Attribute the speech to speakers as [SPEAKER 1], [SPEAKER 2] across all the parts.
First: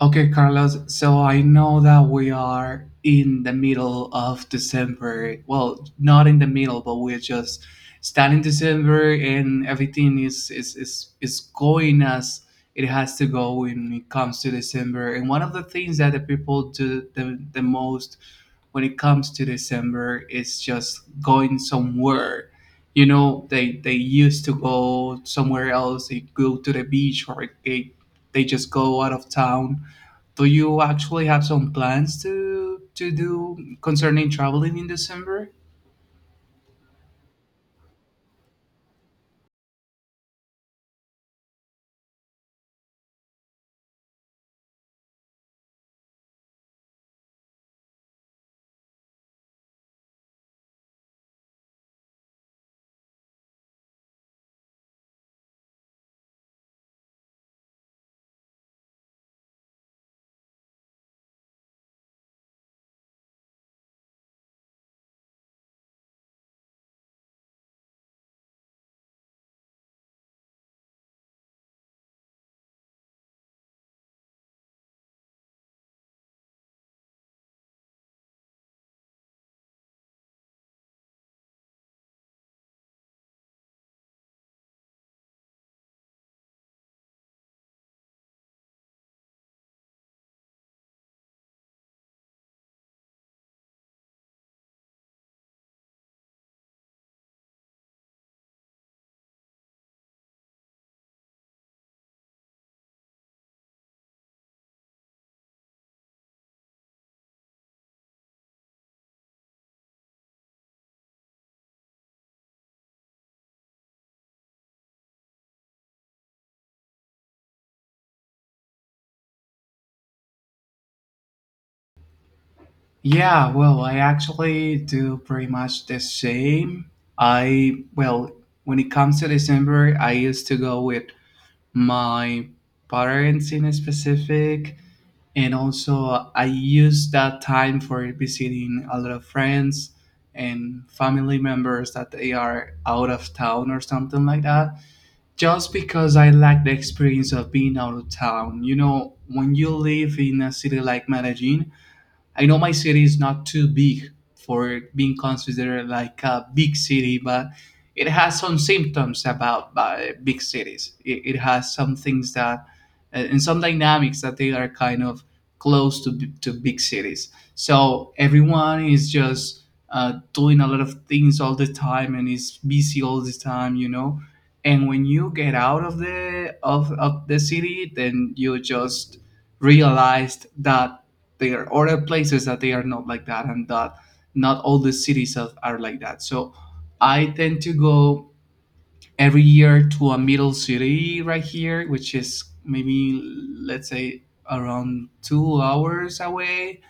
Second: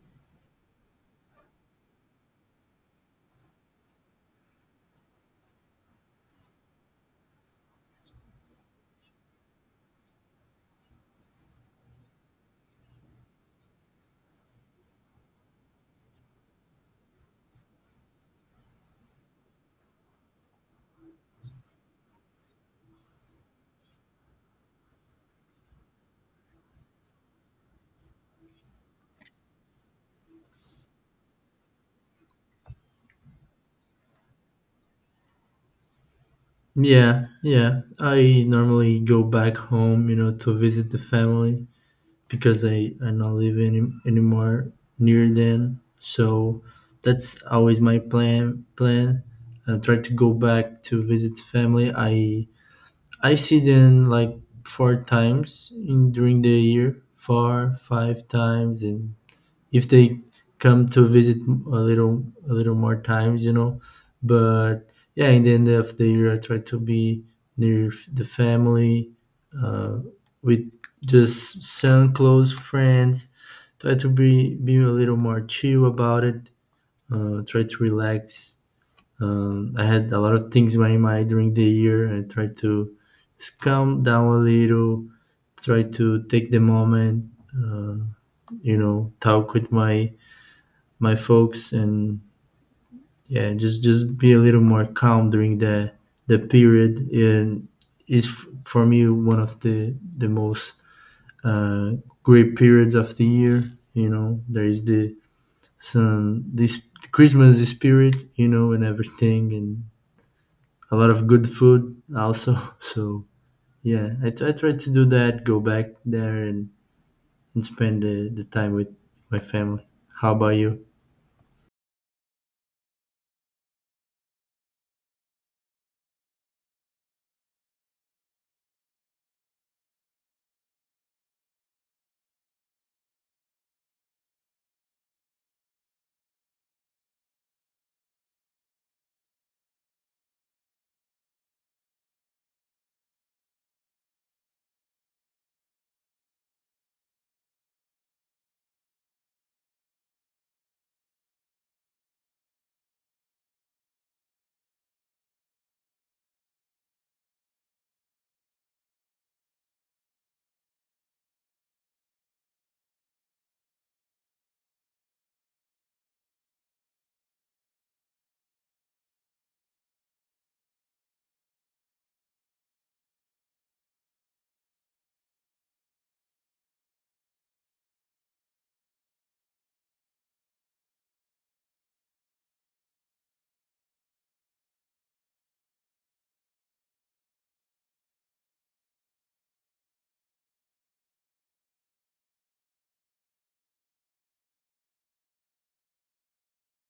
[SPEAKER 1] Okay, Carlos. So I know that we are in the middle of December. Well, not in the middle, but we're just starting December, and everything is going as it has to go when it comes to December. And one of the things that the people do the most when it comes to December is just going somewhere. You know, they used to go somewhere else. They go to the beach, or they just go out of town. Do you actually have some plans to do concerning traveling in December?
[SPEAKER 2] Yeah, yeah. I normally go back home, you know, to visit the family because I not live anymore near them. So that's always my plan. I try to go back to visit family. I see them like four times in during the year, four five times, and if they come to visit a little more times, you know. But yeah, in the end of the year, I try to be near the family, uh, with just some close friends. Try to be a little more chill about it. Try to relax. I had a lot of things in my mind during the year. I tried to just calm down a little. Try to take the moment. uh, you know, talk with my folks. And yeah, just be a little more calm during the period. And is for me one of the most uh, great periods of the year. You know, there is the some this Christmas spirit, you know, and everything. And a lot of good food also, so yeah, I try to do that. Go back there, and spend the time with my family. How about you?
[SPEAKER 1] Yeah, well, I actually do pretty much the same. I, well, when it comes to December, I used to go with my parents in specific, and also I use that time for visiting a lot of friends and family members that they are out of town or something like that. Just because I lack the experience of being out of town. You know, when you live in a city like Medellin, I know my city is not too big for being considered like a big city, but it has some symptoms about big cities. It has some things that, and some dynamics that they are kind of close to, to big cities. So everyone is just doing a lot of things all the time and is busy all the time, you know. And when you get out of the of the city, then you just realized that there are other places that they are not like that and that not all the cities are like that, so I tend to go every year to a middle city right here, which is maybe, let's say, around 2 hours away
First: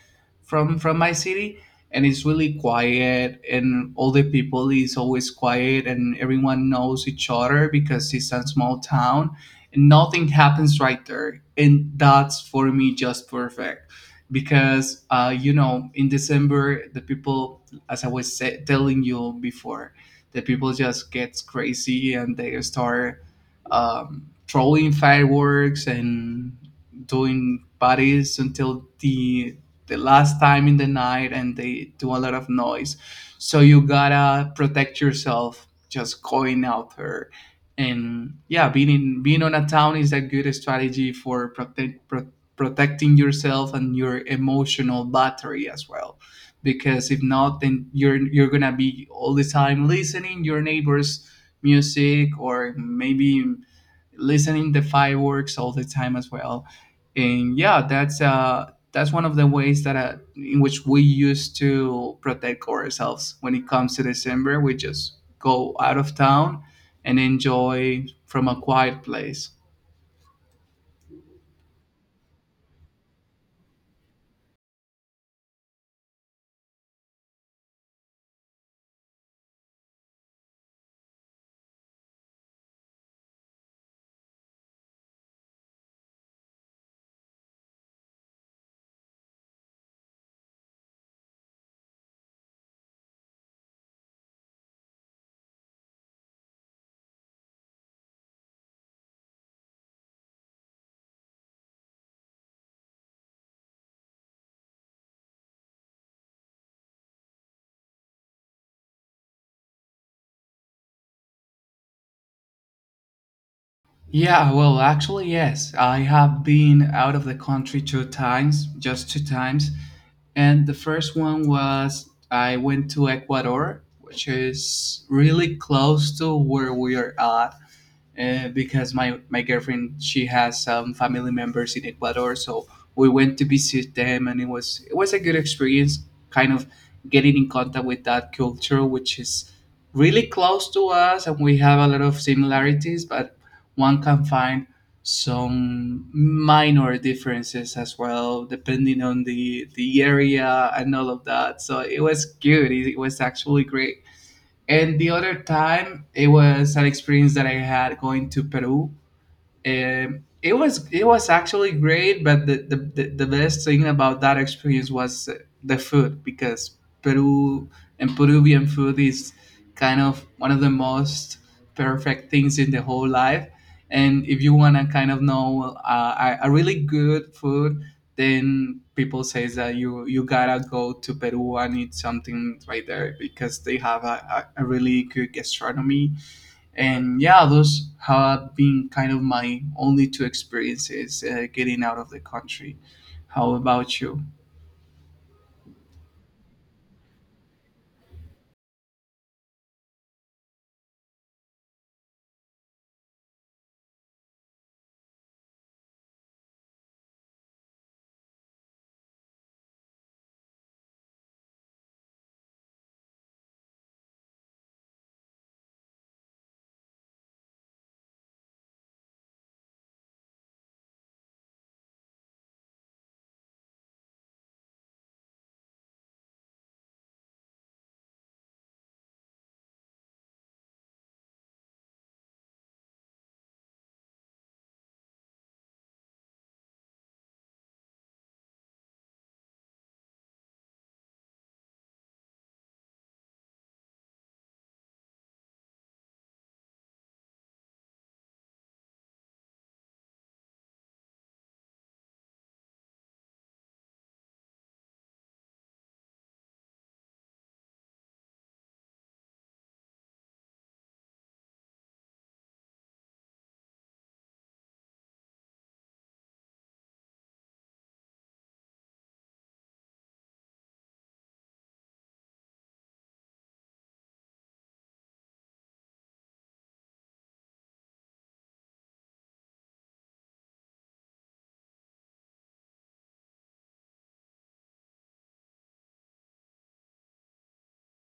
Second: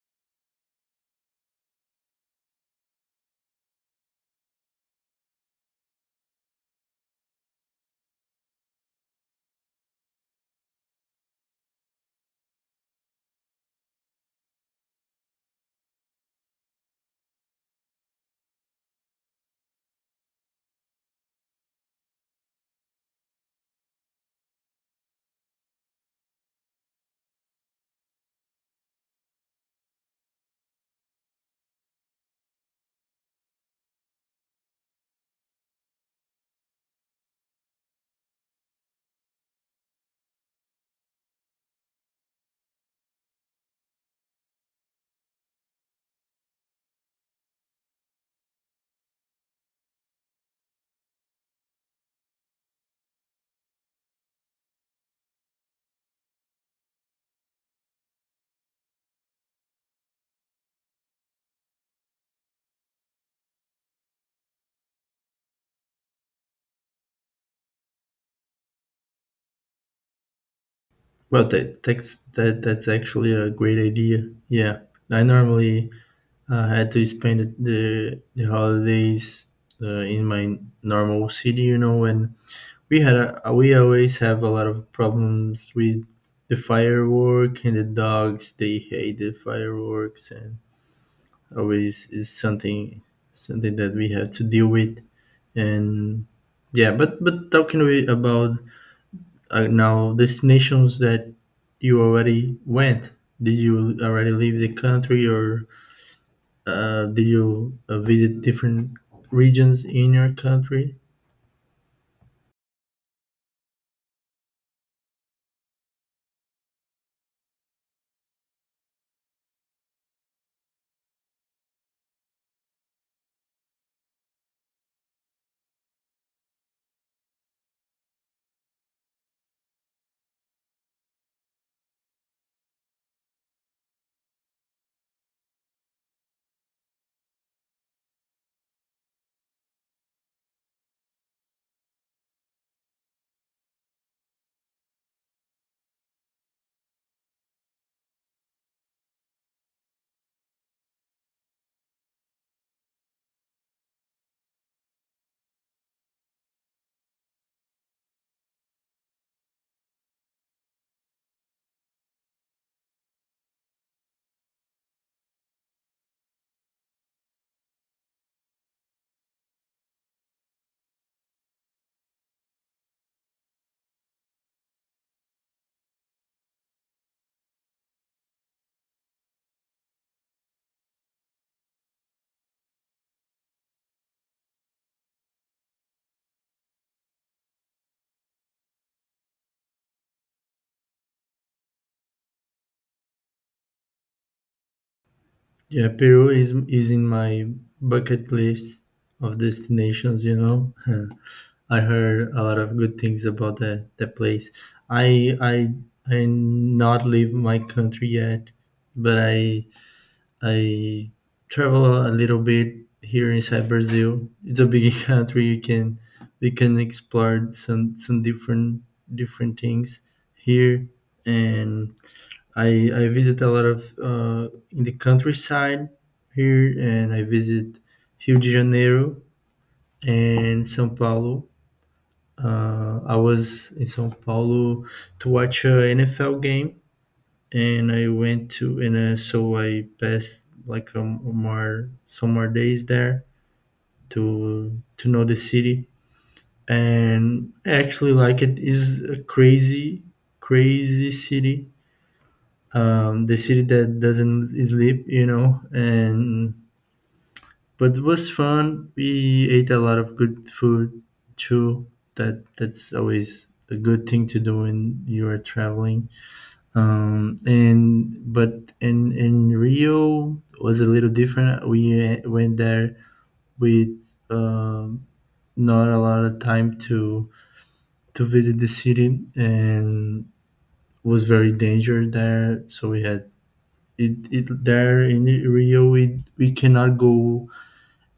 [SPEAKER 1] from my city, and it's really quiet, and all the people is always quiet, and everyone knows each other because it's a small town, and nothing happens right there, and that's for me just perfect. Because you know, in December, the people, as I was telling you before, the people just gets crazy and they start throwing fireworks and doing parties until the last time in the night, and they do a lot of noise. So you gotta protect yourself just going out there. And yeah, being on a town is a good strategy for protecting yourself and your emotional battery as well, because if not, then you're gonna be all the time listening your neighbors' music, or maybe listening the fireworks all the time as well. And yeah, that's one of the ways that in which we used to protect ourselves when it comes to December. We just go out of town and enjoy from a quiet place.
[SPEAKER 2] Well, that's actually a great idea. Yeah, I normally had to spend the holidays in my normal city, you know. And we always have a lot of problems with the firework and the dogs. They hate the fireworks, and always is something that we have to deal with. And yeah, but talking, about, now, destinations that you already went. Did you already leave the country, or did you visit different regions in your country?
[SPEAKER 1] Yeah, well, actually, yes. I have been out of the country two times, just two times. And the first one was I went to Ecuador, which is really close to where we are at, because my girlfriend, she has some family members in Ecuador, so we went to visit them, and it was a good experience, kind of getting in contact with that culture, which is really close to us, and we have a lot of similarities, but one can find some minor differences as well, depending on the area and all of that. So it was good. It was actually great. And the other time, it was an experience that I had going to Peru. It was, it was actually great, but the best thing about that experience was, the food. Because Peru and Peruvian food is kind of one of the most perfect things in the whole life. And if you want to kind of know, a really good food, then people says that you gotta go to Peru and eat something right there, because they have a really good gastronomy. And yeah, those have been kind of my only two experiences getting out of the country. How about you?
[SPEAKER 2] Yeah, Peru is in my bucket list of destinations. You know, I heard a lot of good things about that place. I I I not leave my country yet, but I travel a little bit here inside Brazil. It's a big country. You can We can explore some different things here. And I visit a lot of, in the countryside here. And I visit Rio de Janeiro and São Paulo. I was in São Paulo to watch a NFL game, and I went to and so I passed like a more some more days there to know the city. And I actually like, it is a crazy city. The city that doesn't sleep, you know. And but it was fun. We ate a lot of good food too. That's always a good thing to do when you are traveling. And but in Rio was a little different. We went there with, not a lot of time to visit the city. And was very danger there. So we had it, it there in Rio. We cannot go,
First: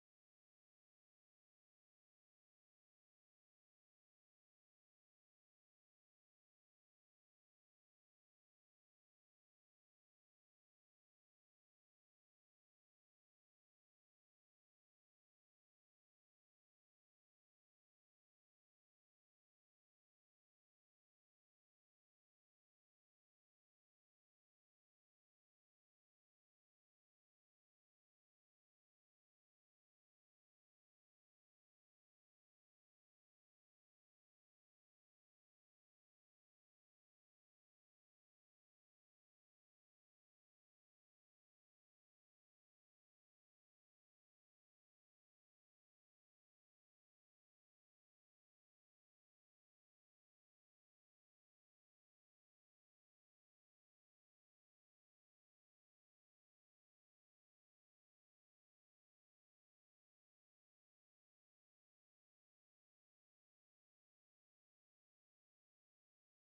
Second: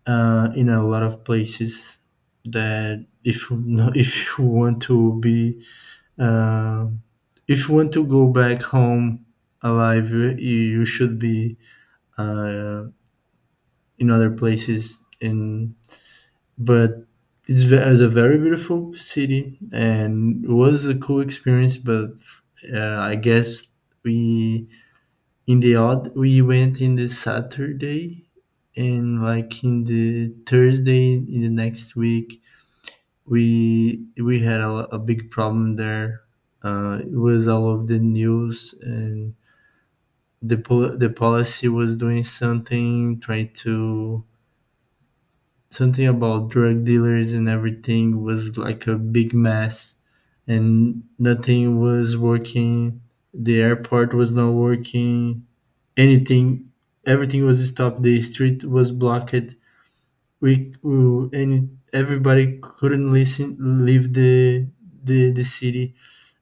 [SPEAKER 2] in a lot of places, that if if you want to be, uh, if you want to go back home alive, you should be, uh, in other places in. But it's it's a very beautiful city, and it was a cool experience. But I guess, we we went in the Saturday. And like, in the Thursday in the next week, we had a big problem there. It was all of the news. And the policy was doing something, trying to something about drug dealers, and everything was like a big mess. And nothing was working. The airport was not working. Anything. Everything was stopped. The street was blocked. We and everybody couldn't listen leave the city.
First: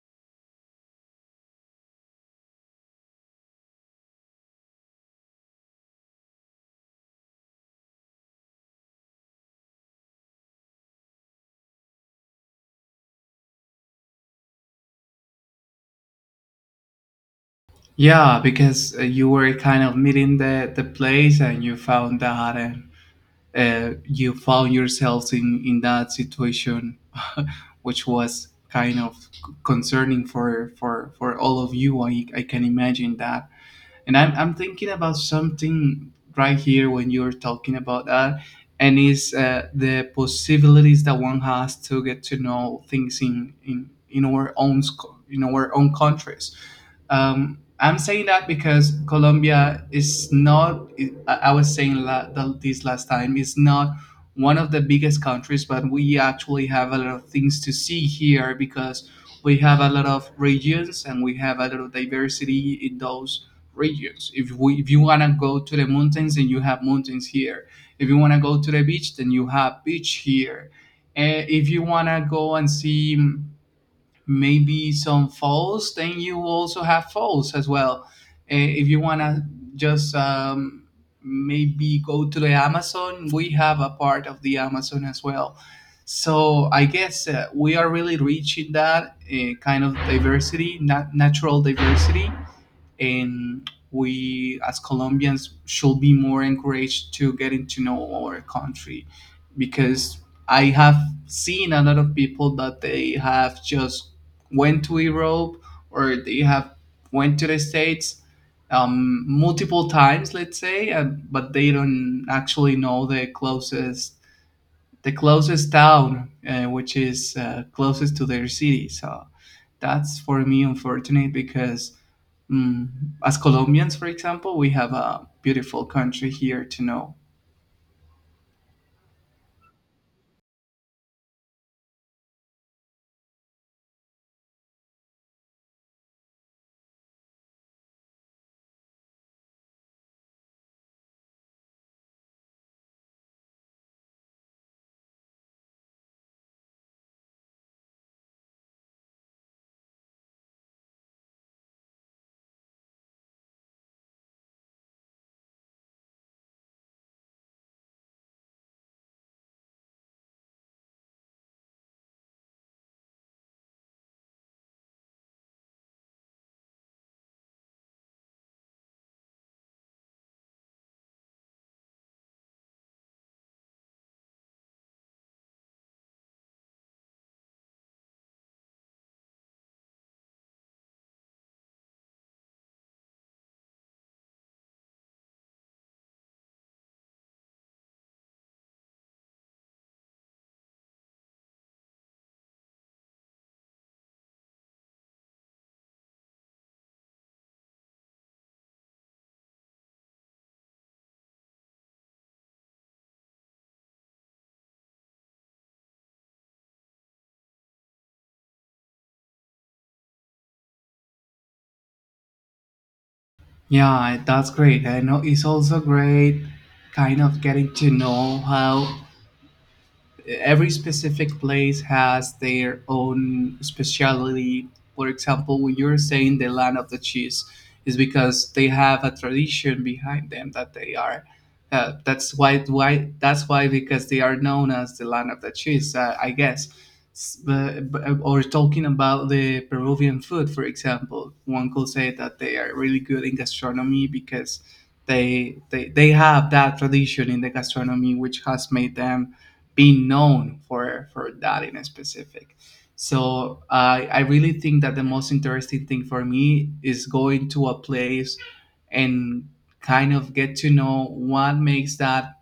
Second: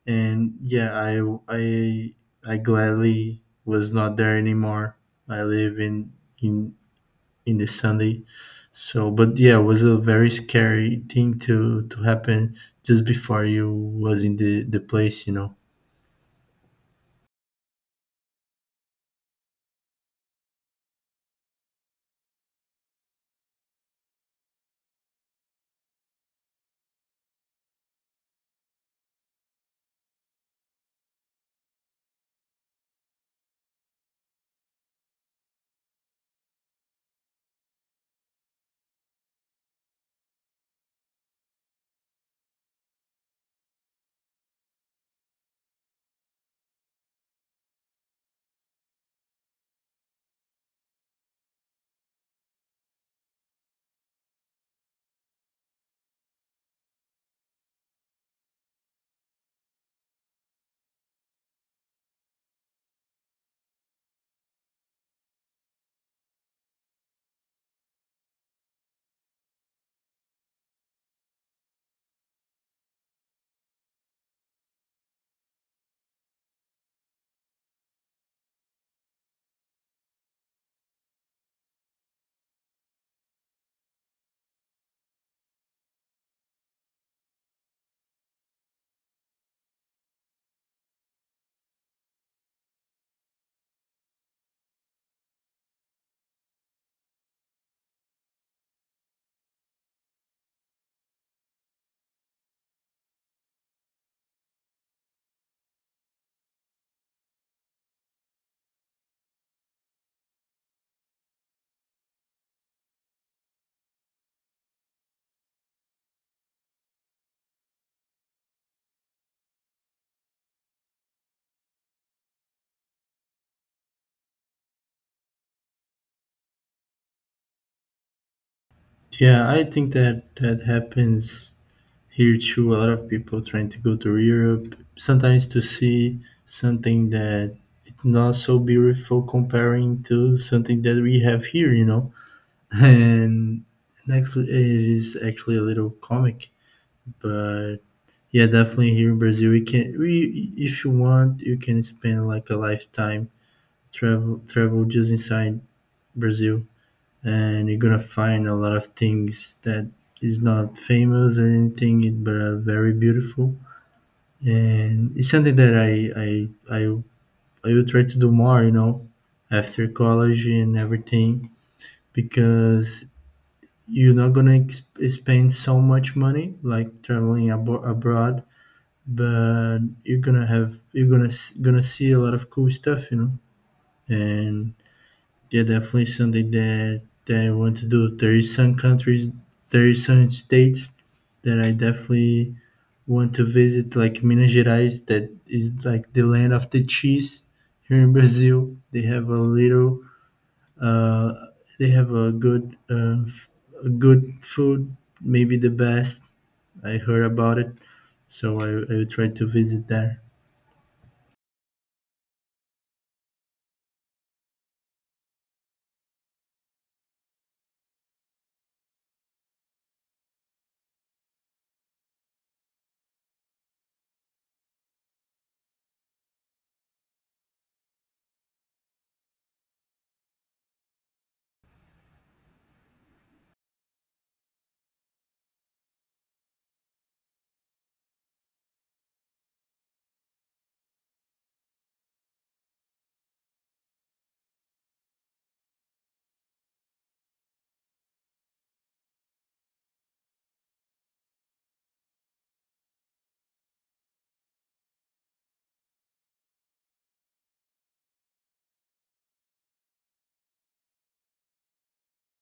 [SPEAKER 2] And yeah, i I gladly was not there anymore. I live in in the Sunday. So, but yeah, it was a very scary thing to happen just before you was in the place, you know.
[SPEAKER 1] Yeah, because you were kind of meeting the place and you found that, and you found yourselves in that situation, which was kind of concerning for all of you. I can imagine that. And I'm thinking about something right here when you're talking about that, and is the possibilities that one has to get to know things in our own in our own countries. I'm saying that because Colombia is not, I was saying this last time, is not one of the biggest countries, but we actually have a lot of things to see here, because we have a lot of regions and we have a lot of diversity in those regions. If you want to go to the mountains, then you have mountains here. If you want to go to the beach, then you have beach here. Eh, if you want to go and see maybe some falls, then you also have falls as well. Eh, if you want to just maybe go to the Amazon, we have a part of the Amazon as well. So I guess we are really rich in that, kind of diversity, natural diversity. And we, as Colombians, should be more encouraged to getting to know our country, because I have seen a lot of people that they have just went to Europe, or they have went to the States multiple times, let's say, but they don't actually know the closest, the closest town, which is closest to their city. So that's for me unfortunate because, mm, as Colombians, for example, we have a beautiful country here to know.
[SPEAKER 2] Yeah, I think that that happens here too. A lot of people trying to go to Europe sometimes to see something that it's not so beautiful comparing to something that we have here, you know. And, and actually, it is actually a little comic. But yeah, definitely, here in Brazil, we can, we if you want, you can spend like a lifetime travel just inside Brazil. And you're gonna find a lot of things that is not famous or anything, but are very beautiful. And it's something that I I I will try to do more, you know, after college and everything. Because you're not gonna spend so much money like traveling, abroad. But gonna see a lot of cool stuff, you know. And yeah, definitely something that, I want to do. There is some countries, there is some states that I definitely want to visit, like Minas Gerais, that is like the land of the cheese here in Brazil. Uh, they have a good, a good food, maybe the best. I heard about it. So I will try to visit there.
[SPEAKER 1] Yeah, that's great. I know it's also great kind of getting to know how every specific place has their own speciality. For example, when you're saying the land of the cheese, is because they have a tradition behind them that they are. That's why. Why that's why, because they are known as the land of the cheese. I guess. Or talking about the Peruvian food, for example, one could say that they are really good in gastronomy because they have that tradition in the gastronomy, which has made them being known for that in specific. So I really think that the most interesting thing for me is going to a place and kind of get to know what makes that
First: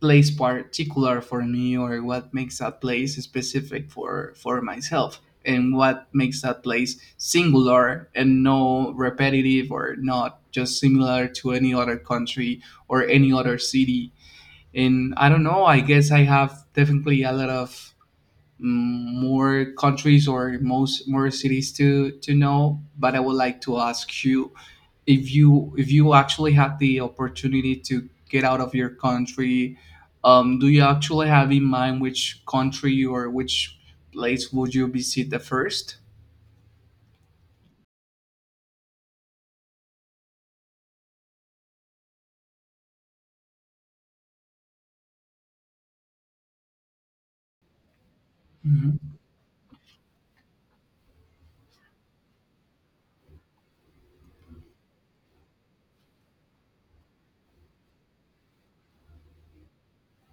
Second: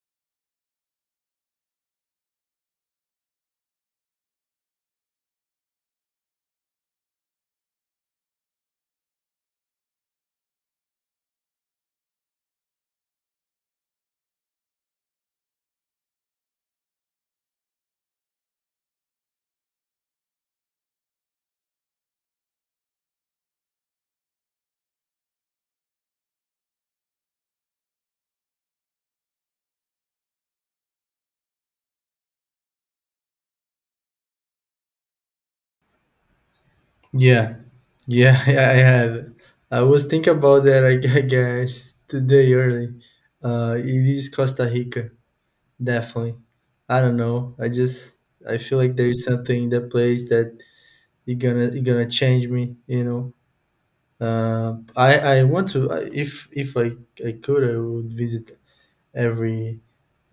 [SPEAKER 1] place particular for me, or what makes that place specific for myself, and what makes that place singular and no repetitive, or not just similar to any other country or any other city in. I don't know, I guess I have definitely a lot of, mm, more countries or most more cities to know. But I would like to ask you, if you, if you actually had the opportunity to get out of your country, do you actually have in mind which country or which place would you visit the 1st?
[SPEAKER 2] Yeah, yeah, yeah, I had. I was thinking about that, I guess, today early. It is Costa Rica, definitely. I don't know. I feel like there is something in that place that you're gonna change me. You know. I want to, if I could, I would visit every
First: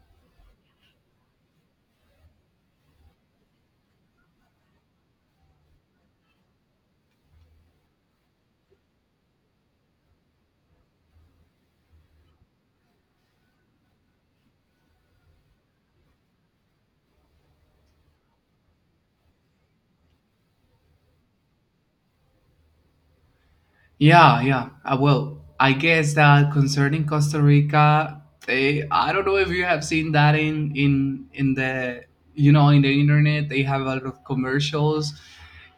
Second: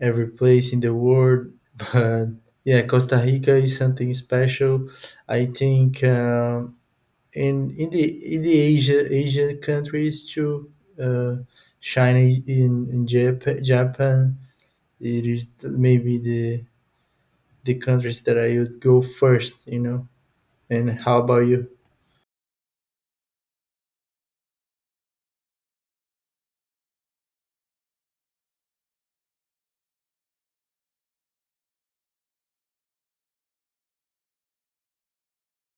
[SPEAKER 2] every place in the world. But yeah, Costa Rica is something special. I think. And in the Asian countries too. uh, China, in Japan. It is maybe the countries that I would go first, you know. And how about you?
[SPEAKER 1] Yeah, yeah. Well, I guess that concerning Costa Rica, they, I don't know if you have seen that in the, you know, in the internet. They have a lot of commercials.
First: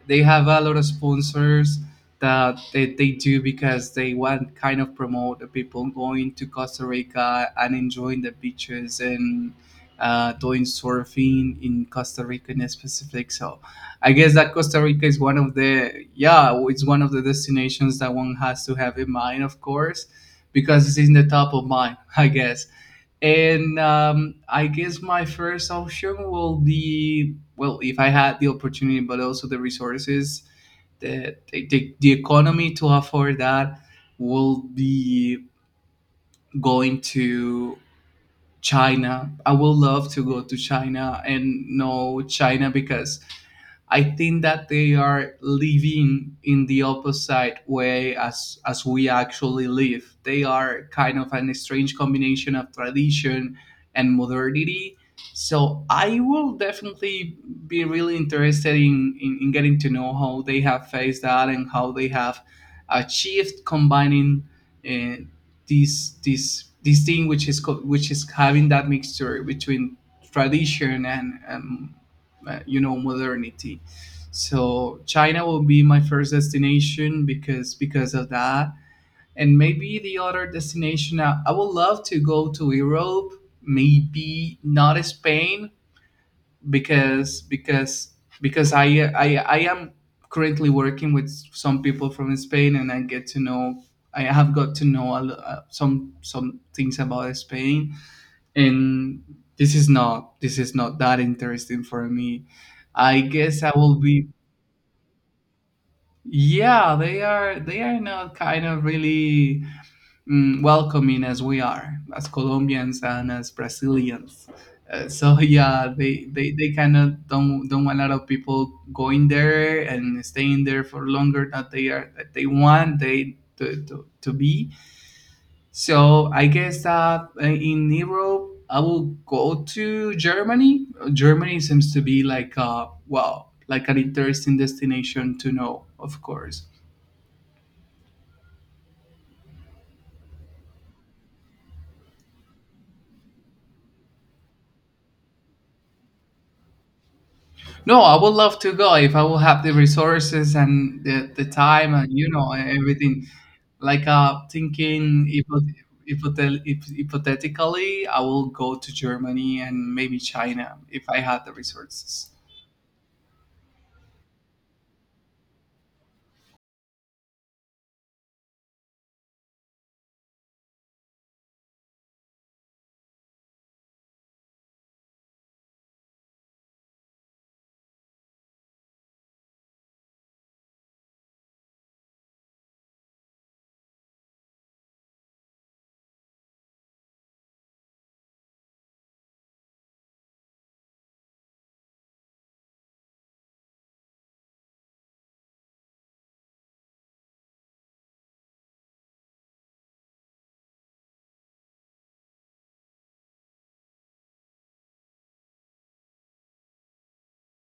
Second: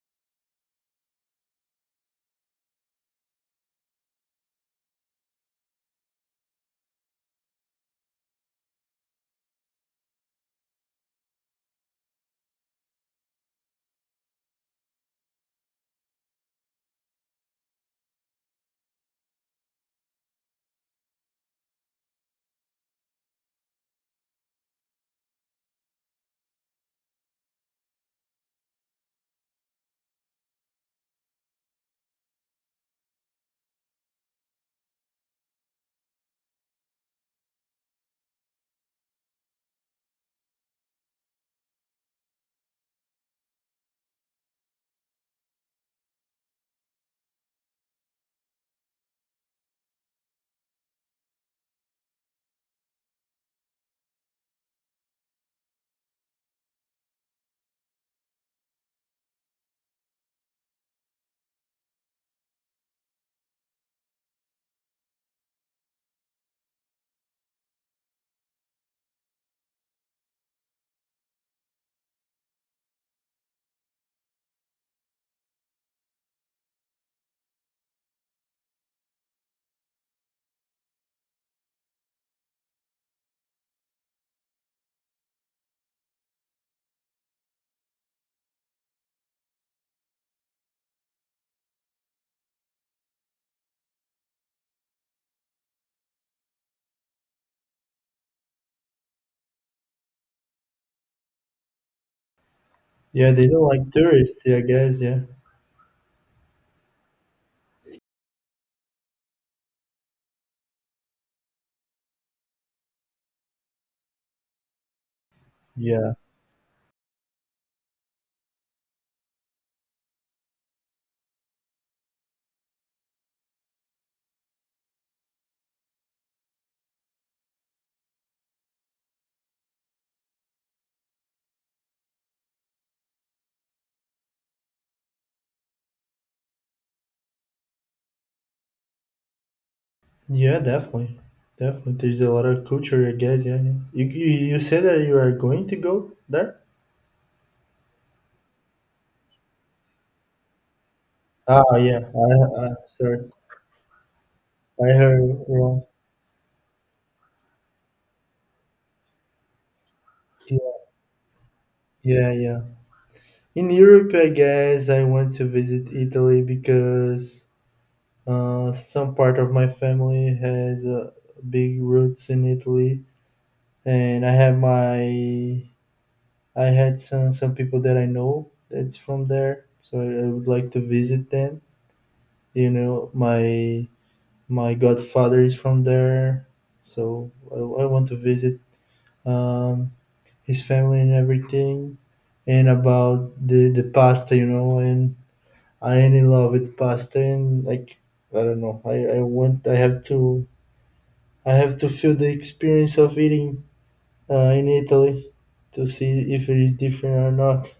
[SPEAKER 1] They have a lot of sponsors that they do because they want kind of promote the people going to Costa Rica and enjoying the beaches and doing surfing in Costa Rica in specific. So I guess that Costa Rica is one of the, yeah, it's one of the destinations that one has to have in mind, of course, because it's in the top of mind, I guess. And I guess my first option will be, well, if I had the opportunity, but also the resources, the economy to afford that, will be going to China. I would love to go to China and know China, because I think that they are living in the opposite way as we actually live. They are kind of an strange combination of tradition and modernity. So I will definitely be really interested in getting to know how they have faced that and how they have achieved combining uh, this thing which is which is having that mixture between tradition and modernity. So china will be my first destination because of that. And maybe the other destination, I would love to go to europe, maybe not spain, because because because I am currently working with some people from spain, and I get to know, I have got to know some things about spain, and this is not that interesting for me. I
[SPEAKER 2] Yeah, they
[SPEAKER 1] guess
[SPEAKER 2] don't
[SPEAKER 1] I
[SPEAKER 2] like
[SPEAKER 1] will be.
[SPEAKER 2] tourists, I guess. Yeah,
[SPEAKER 1] Yeah, they are not kind of really, welcoming as we are, as colombians and as brazilians. So, yeah,
[SPEAKER 2] yeah,
[SPEAKER 1] they kind of don't want a lot of people going there and staying there for longer than they are, that they want they to be. So I guess that in Europe, I will go to Germany. Germany seems to be like a wow, like an interesting destination to know, of course.
[SPEAKER 2] yeah, definitely, definitely. There's a lot of culture, I guess. Yeah, yeah. You said that you are going to go there.
[SPEAKER 1] No, I would love to go if I will have the resources and the
[SPEAKER 2] Ah,
[SPEAKER 1] time
[SPEAKER 2] yeah.
[SPEAKER 1] and you know
[SPEAKER 2] I sorry,
[SPEAKER 1] everything. Like
[SPEAKER 2] I
[SPEAKER 1] thinking
[SPEAKER 2] heard wrong.
[SPEAKER 1] hypothetically, I will go to Germany and maybe
[SPEAKER 2] Yeah,
[SPEAKER 1] China if I had the resources.
[SPEAKER 2] yeah. Yeah. In Europe, I guess I went to visit Italy, because some part of my family has, big roots in Italy. And I have my I had some people that I know that's from there, so I would like to visit them. You know, my godfather is from there. So I want to visit, um, his family and everything. And about the pasta, you know. And I love loved pasta, and like, I don't know. I have to feel the experience of eating, in Italy, to see if it is different or not.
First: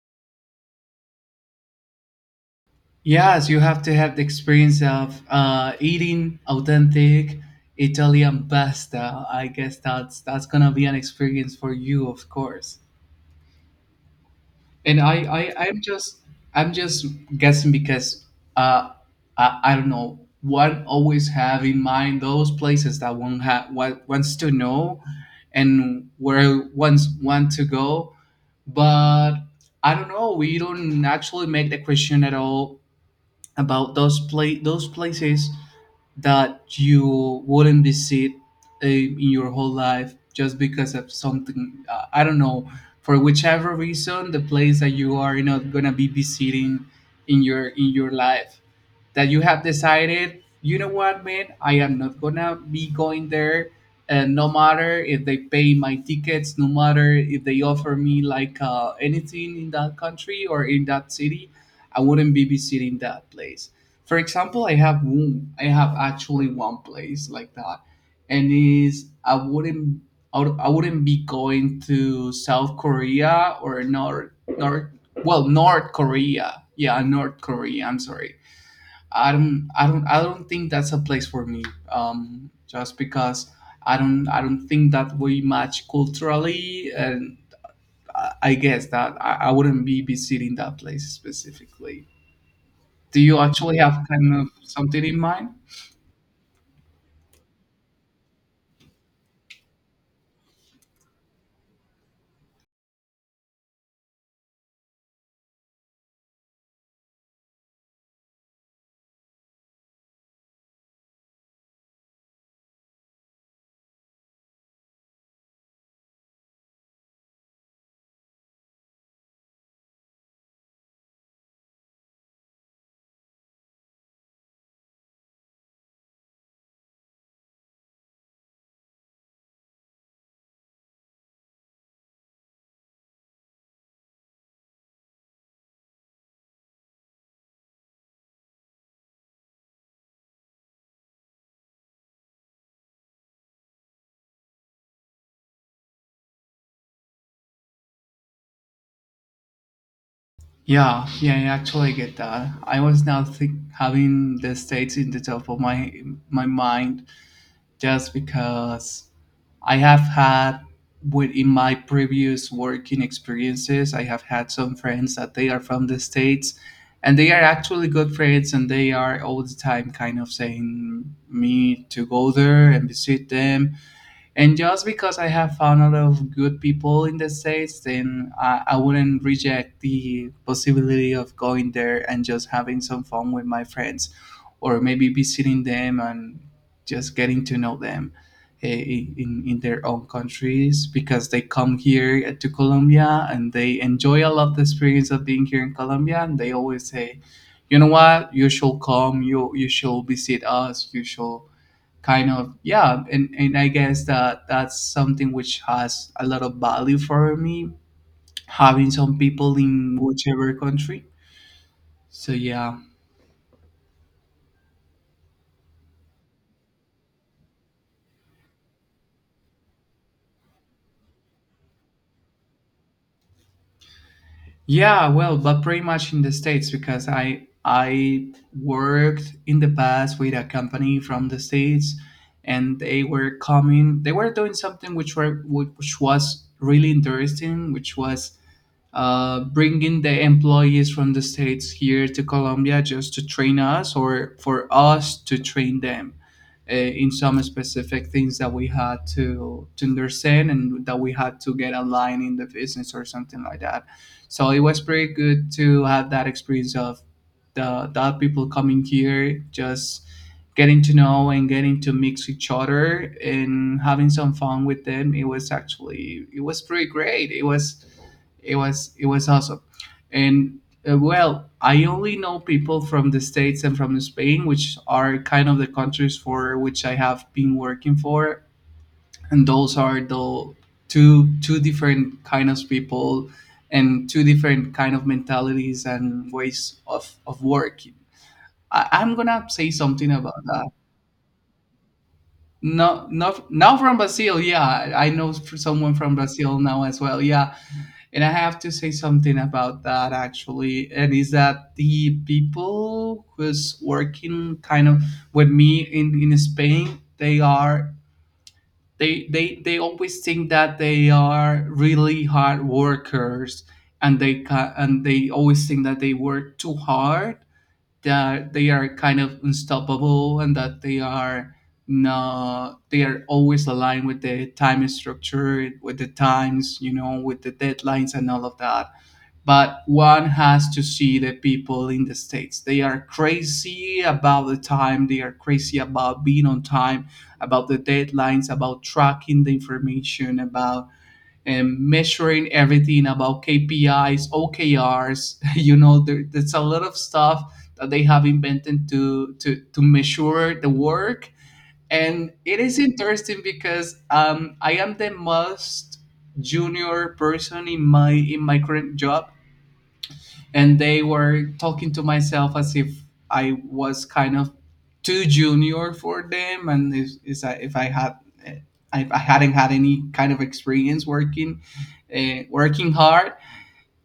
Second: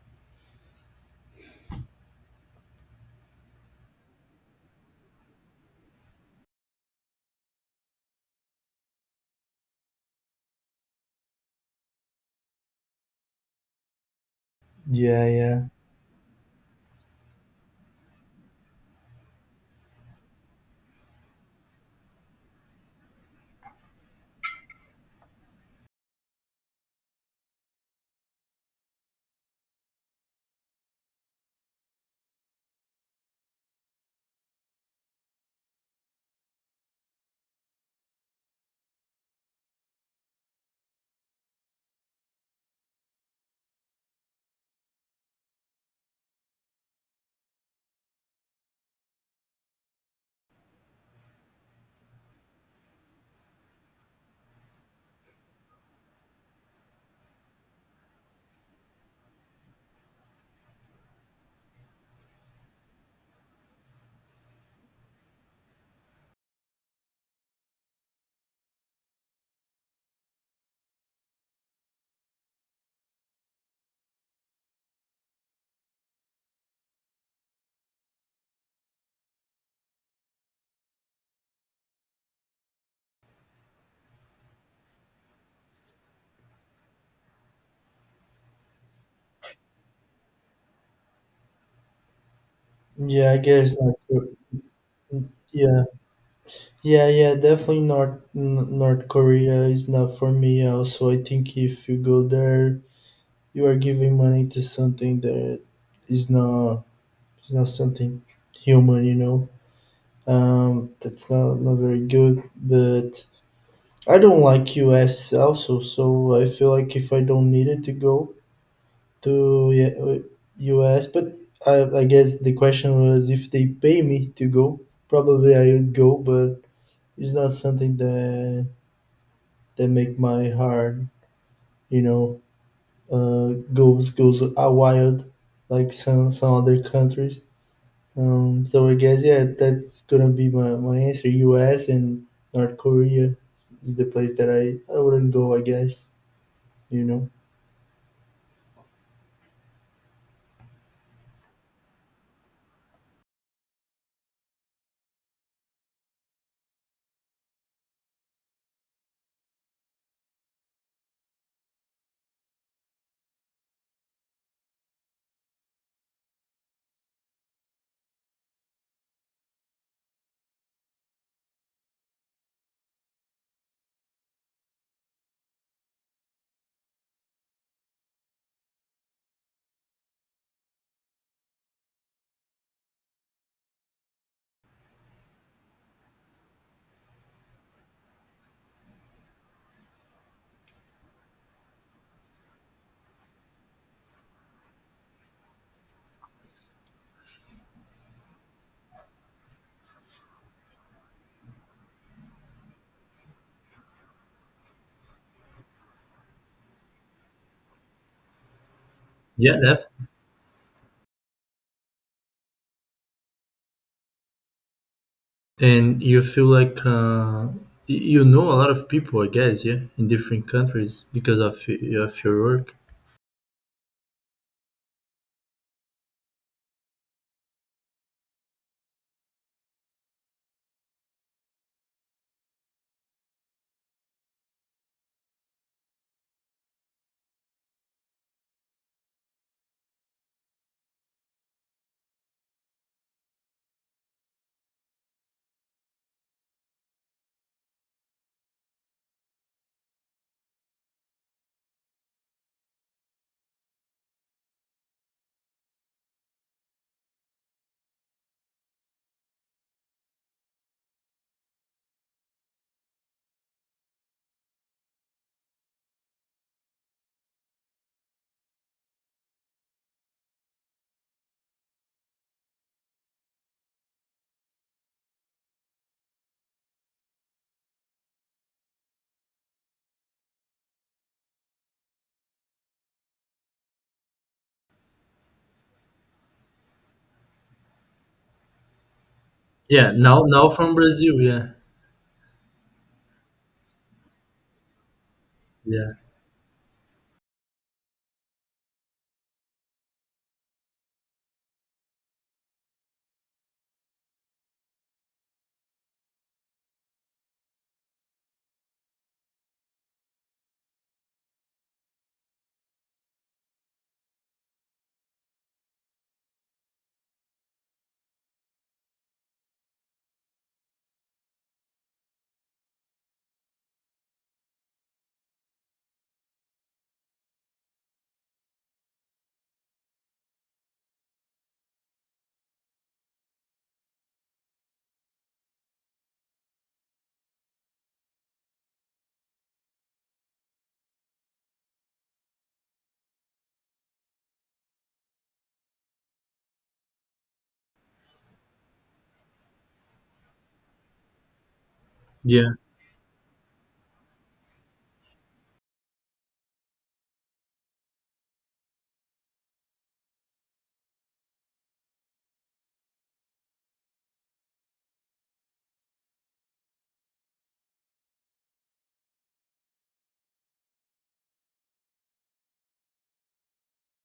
[SPEAKER 1] Yes, you have to have the experience of eating authentic Italian pasta. I guess that's gonna be an experience for you, of course. And
[SPEAKER 2] Yeah, yeah.
[SPEAKER 1] I'm just, I'm just guessing because uh, I don't know. One always have in mind those places that one wants to know and where one's want to go. But I don't know, we don't actually make the question at all about those places that you wouldn't visit in your whole life just because of something, I don't know, for whichever reason, the place that you are not gonna be visiting in your life, that you have decided, you know what, man, I am not gonna be going there. And no matter if they pay my tickets, no matter if they offer me like anything in that country or in that city, I wouldn't be visiting that place. For example, I have actually one place like that, and is I wouldn't, I wouldn't be going to South Korea or North North well North Korea yeah North Korea, I'm sorry. I don't think that's a place for me. Just because I don't think that we match culturally, and I guess that I wouldn't be visiting that place specifically. Do
[SPEAKER 2] Yeah,
[SPEAKER 1] you
[SPEAKER 2] I guess
[SPEAKER 1] actually
[SPEAKER 2] not.
[SPEAKER 1] have kind of something in mind?
[SPEAKER 2] Yeah, yeah, yeah. Definitely, North North Korea is not for me. Also, I think if you go there, you are giving money to something that is not is not something human. You know, that's not not very good. But I don't like US also, so I feel like if I don't need it to go to, yeah, US. But I guess the question was, if they pay me to go, probably I would go, but it's not something that make my heart, you know, goes, wild, like some other countries. So I guess, yeah, that's gonna be my answer. US and North Korea is the place that I wouldn't go, I guess, you know.
[SPEAKER 1] Yeah, yeah, I actually get that. I was now think, having the states in the top of my my mind, just because I have had, within my previous working experiences, I have had some friends that they are from the States, and they are actually good friends, and they are all the time kind of saying me to go there and visit them. And just because I have found a lot of good people in the States, then I wouldn't reject the possibility of going there and just having some fun with my friends, or maybe visiting them and just getting to know them, eh, in their own countries, because they come here to Colombia and they enjoy a lot the experience of being here in Colombia. And they always say, you know what, you should come, you should visit us, you should kind of. Yeah, and I guess that that's something which has a lot of value for me, having some
[SPEAKER 2] Yeah,
[SPEAKER 1] people
[SPEAKER 2] def.
[SPEAKER 1] in whichever country. So yeah.
[SPEAKER 2] And you feel like, you know a lot of people, I guess, yeah, in different countries, because of of your work.
[SPEAKER 1] Yeah, well, but pretty much in the states, because i worked in the past with a company from the states, and they were coming, they were doing something which were, which was really interesting, which was bringing the employees from the states here to Colombia, just to train us, or for us to train them in some specific things that we had to understand and that we had to get aligned in the business or something like that. So it was pretty good to have that experience of the other people coming here, just getting to know and getting to mix each other and having some fun with them. It was actually, it was pretty great. It was, it was awesome. And well, I only know people from the states and from spain, which are kind of the countries for which I have been working for, and those are the two different kind of people, and two different kind of mentalities and ways of working. I'm gonna say
[SPEAKER 2] Yeah,
[SPEAKER 1] something about
[SPEAKER 2] now
[SPEAKER 1] that.
[SPEAKER 2] from Brazil, yeah.
[SPEAKER 1] No, no, not now from Brazil. Yeah, I know for
[SPEAKER 2] Yeah,
[SPEAKER 1] someone from Brazil now as well. Yeah, and I have to say something about that actually, and is that the people who's working kind of with me in Spain, they are, they always think that they are really hard workers, and and they always think that they work too hard, that they are kind of unstoppable, and that they are not, they are always aligned with the time structure, with the times, you know, with the deadlines and all of that. But one has to see the people in the states, they are crazy about the time, they are crazy about being on time, about the deadlines, about tracking the information about, and measuring everything, about KPIs, OKRs. You know, there's a lot of stuff that they have invented to to measure the work, and
[SPEAKER 2] yeah.
[SPEAKER 1] it is interesting because I am the most junior person in my current job, and they were talking to myself as if I was kind of too junior for them, and if is I, if I had, eh, if I hadn't had any kind of experience working, working hard.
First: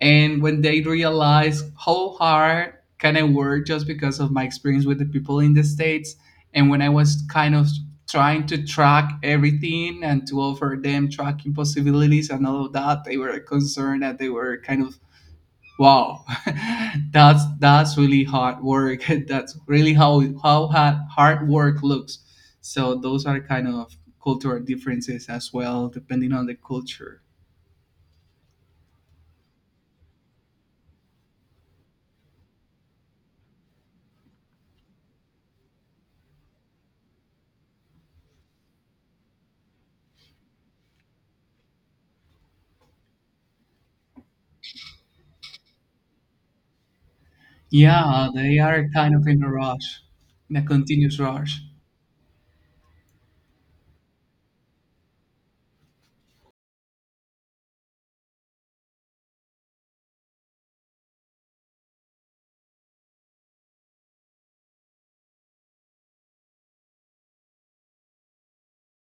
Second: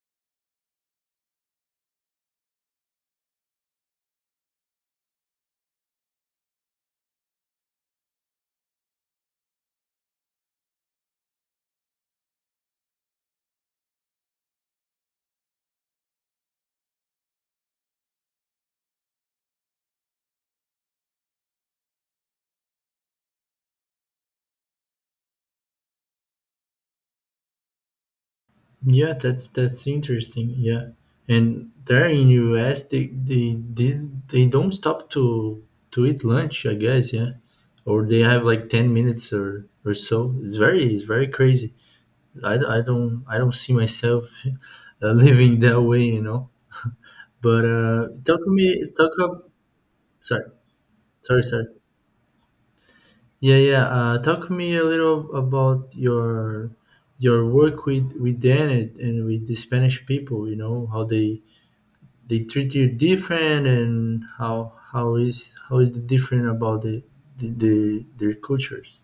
[SPEAKER 1] And when they realized how hard can I work, just because of my experience with the people in the states, and when I was kind of trying to track everything and to offer them tracking possibilities and all of that, they were concerned, that they were kind of, wow, that's really hard work. That's really how hard hard work looks. So those are kind of cultural differences as well, depending on the culture.
[SPEAKER 2] yeah. That's interesting. Yeah, and there in US, they don't stop to eat lunch, I guess, yeah, or they have like 10 minutes, or so. It's very crazy. I don't see myself living that way, you know. But
[SPEAKER 1] Yeah,
[SPEAKER 2] talk
[SPEAKER 1] they
[SPEAKER 2] me,
[SPEAKER 1] are
[SPEAKER 2] talk
[SPEAKER 1] kind of in a
[SPEAKER 2] up.
[SPEAKER 1] rush,
[SPEAKER 2] Sorry,
[SPEAKER 1] in a continuous
[SPEAKER 2] sorry,
[SPEAKER 1] rush.
[SPEAKER 2] sorry. Yeah, yeah. Talk me a little about your work with Dan, and with the Spanish people. You know how they treat you different, and how is the different about the, the their cultures.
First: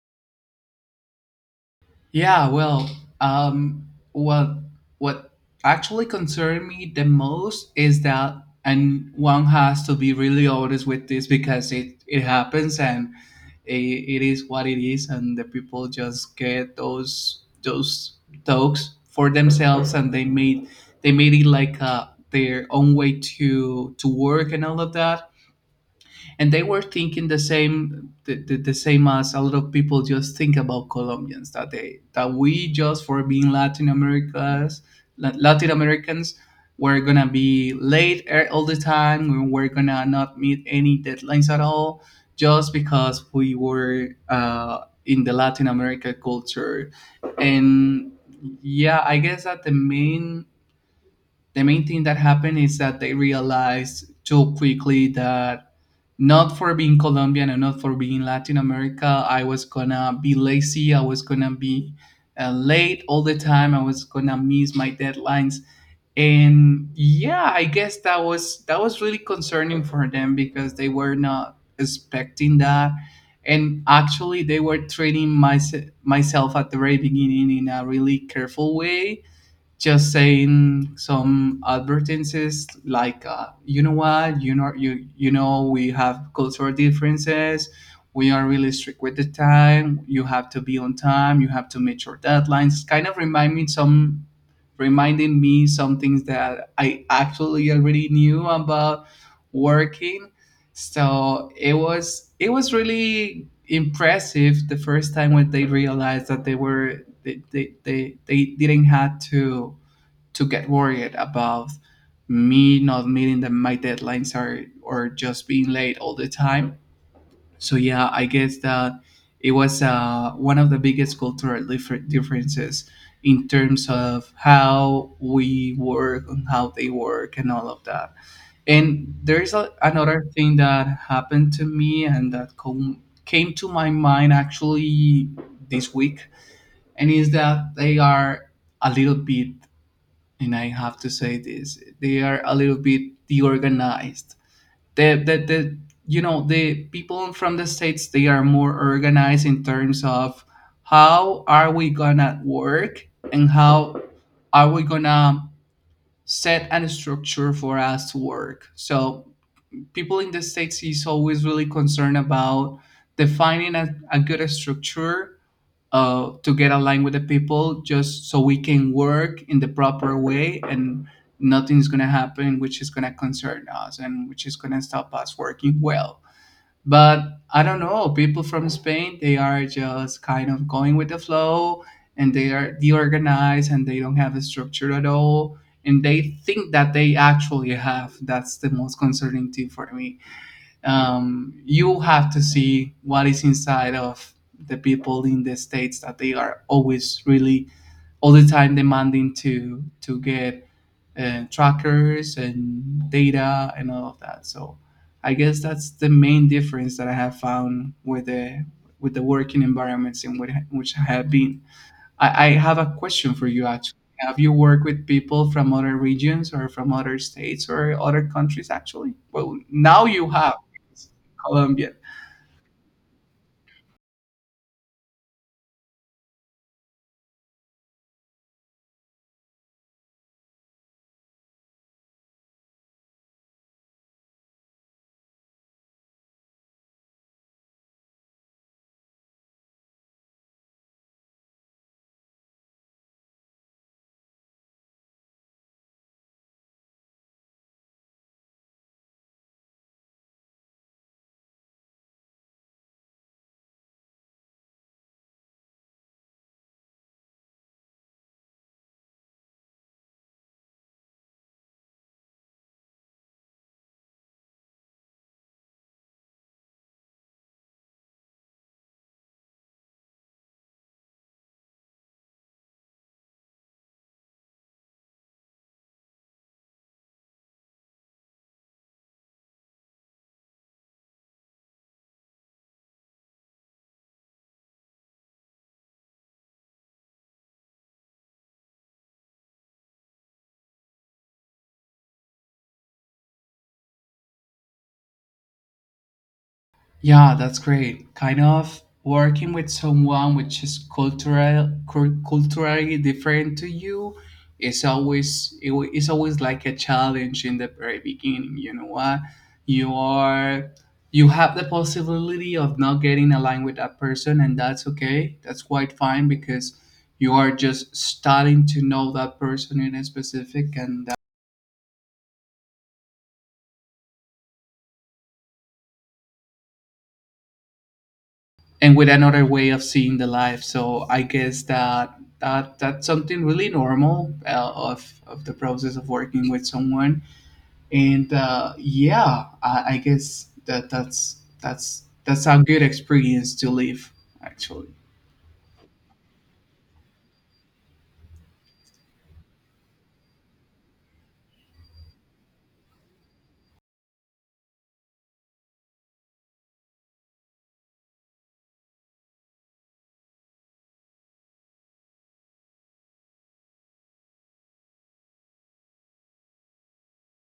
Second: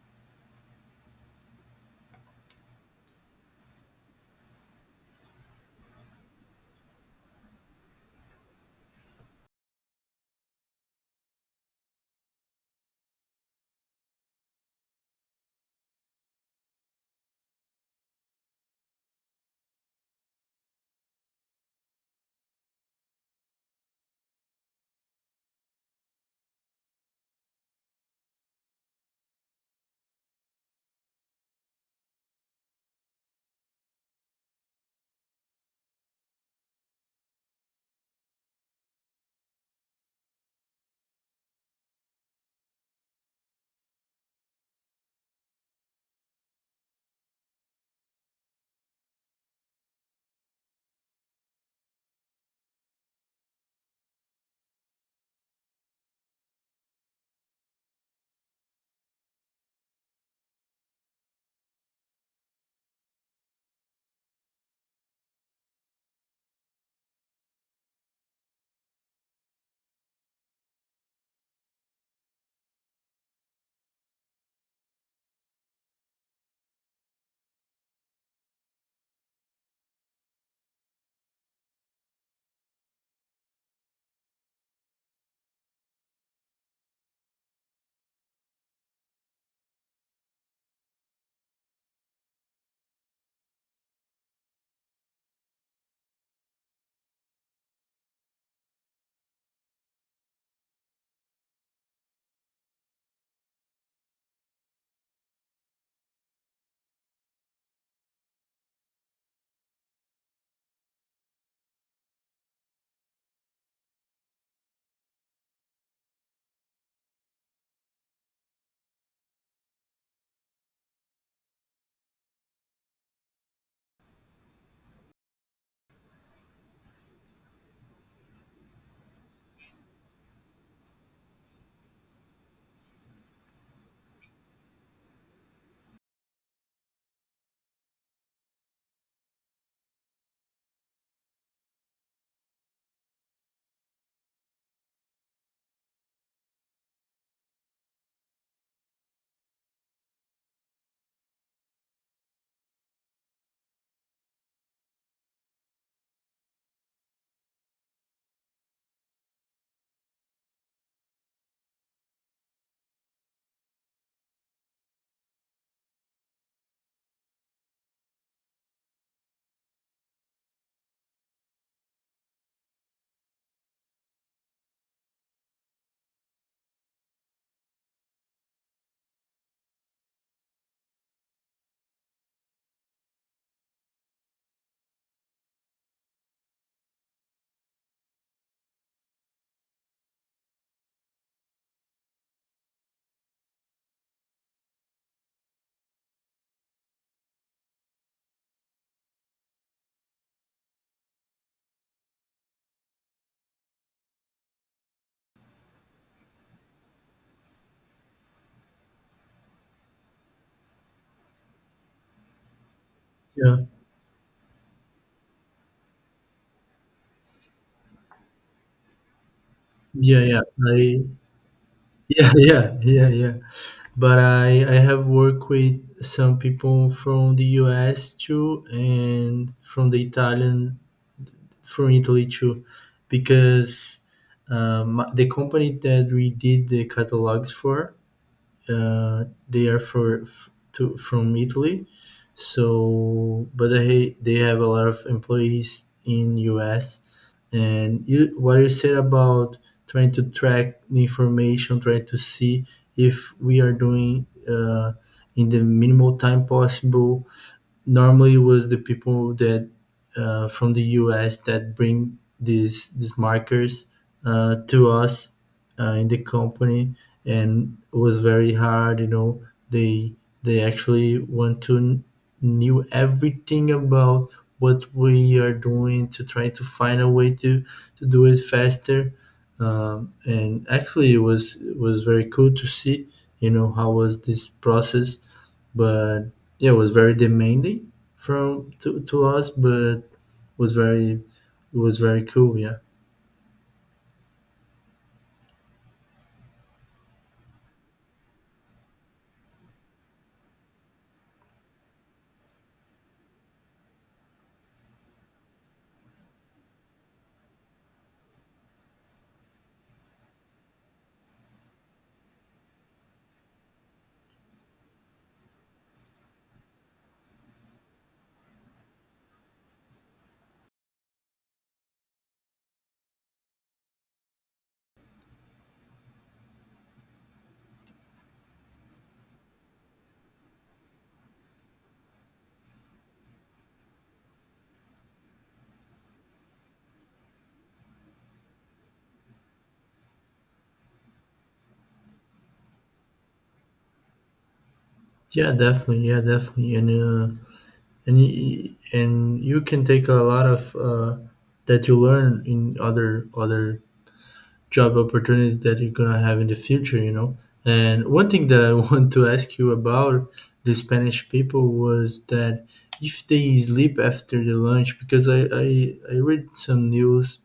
[SPEAKER 1] Yeah, well, um, what what actually concerned me the most is that, and one has to be really honest with this because it happens, and it is what it is, and the people just get those talks for themselves, and they made it like their own way to work and all of that. And they were thinking the same, the same as a lot of people just think about colombians, that they that we, just for being latin americas, latin americans, we're gonna be late all the time, and we're gonna not meet any deadlines at all, just because we were in the latin america culture. And yeah, I guess that the main thing that happened is that they realized too quickly that not for being Colombian and not for being Latin America, I was gonna be lazy. I was gonna be late all the time. I was gonna miss my deadlines. And yeah, I guess that was, that was really concerning for them, because they were not expecting that, and actually they were treating myself at the very beginning in a really careful way, just saying some advertisements like you know what, you know, you know, we have cultural differences, we are really strict with the time, you have to be on time, you have to meet your deadlines. Kind of reminding me some things that I actually already knew about working. So it was, it was really impressive the first time when they realized that they didn't have to get worried about me not meeting the, my deadlines, or just being late all the time. So yeah, I guess that it was one of the biggest cultural differences in terms of how we work and how they work and all of that. And there's another thing that happened to me and came to my mind actually this week. And is that they are a little bit, and I have to say this, they are a little bit deorganized. The You know, the people from the states, they are more organized in terms of how are we gonna work and how are we gonna set a structure for us to work. So people in the states is always really concerned about defining a good structure to get aligned with the people just so we can work in the proper way and nothing's going to happen which is going to concern us and which is going to stop us working well. But I don't know, people from Spain, they are just kind of going with the flow and they are deorganized and they don't have a structure at all. And they think that they actually have, that's the most concerning thing for me. You have to see what is inside of the people in the states, that they are always really all the time demanding to get trackers and data and all of that. So I guess that's the main difference that I have found with the working environments which I have been. I have a question for
[SPEAKER 2] Yeah,
[SPEAKER 1] you actually. Have you worked with people from other regions or from other states or other countries actually? Well, now
[SPEAKER 2] yeah,
[SPEAKER 1] you
[SPEAKER 2] yeah.
[SPEAKER 1] have
[SPEAKER 2] I
[SPEAKER 1] Colombia.
[SPEAKER 2] Yeah, yeah, yeah, yeah. But I have worked with some people from the U.S. too, and from the Italian from Italy too. Because the company that we did the catalogs for, they are from Italy. So, but they have a lot of employees in US. And you, what you said about trying to track the information, trying to see if we are doing, in the minimal time possible, normally it was the people that, from the US, that bring these markers, to us, in the company. And it was very hard, you know. they they actually want to, knew everything about what we are doing, to try to find a way to do it faster. And actually, it was very cool to see, you know, how was this process. But yeah, it was very demanding from to us, but was very it was very cool. Yeah,
[SPEAKER 1] Yeah, that's great. Kind of working with someone which is culturally different to you is always it's always like a challenge in the very beginning. You know what? You are you have the possibility of not getting aligned with that person, and that's okay. That's quite fine because you are just starting to know that person in a specific and with another way of seeing the life. So I guess that that's something really normal of the process of working with someone. And yeah, I guess that that's a good experience to live actually.
[SPEAKER 2] yeah, definitely, and and you can take a lot of, that you learn in other job opportunities that you're gonna have in the future. You know. And one thing that I want to ask you about the Spanish people was that, if they sleep after the lunch, because I read some news,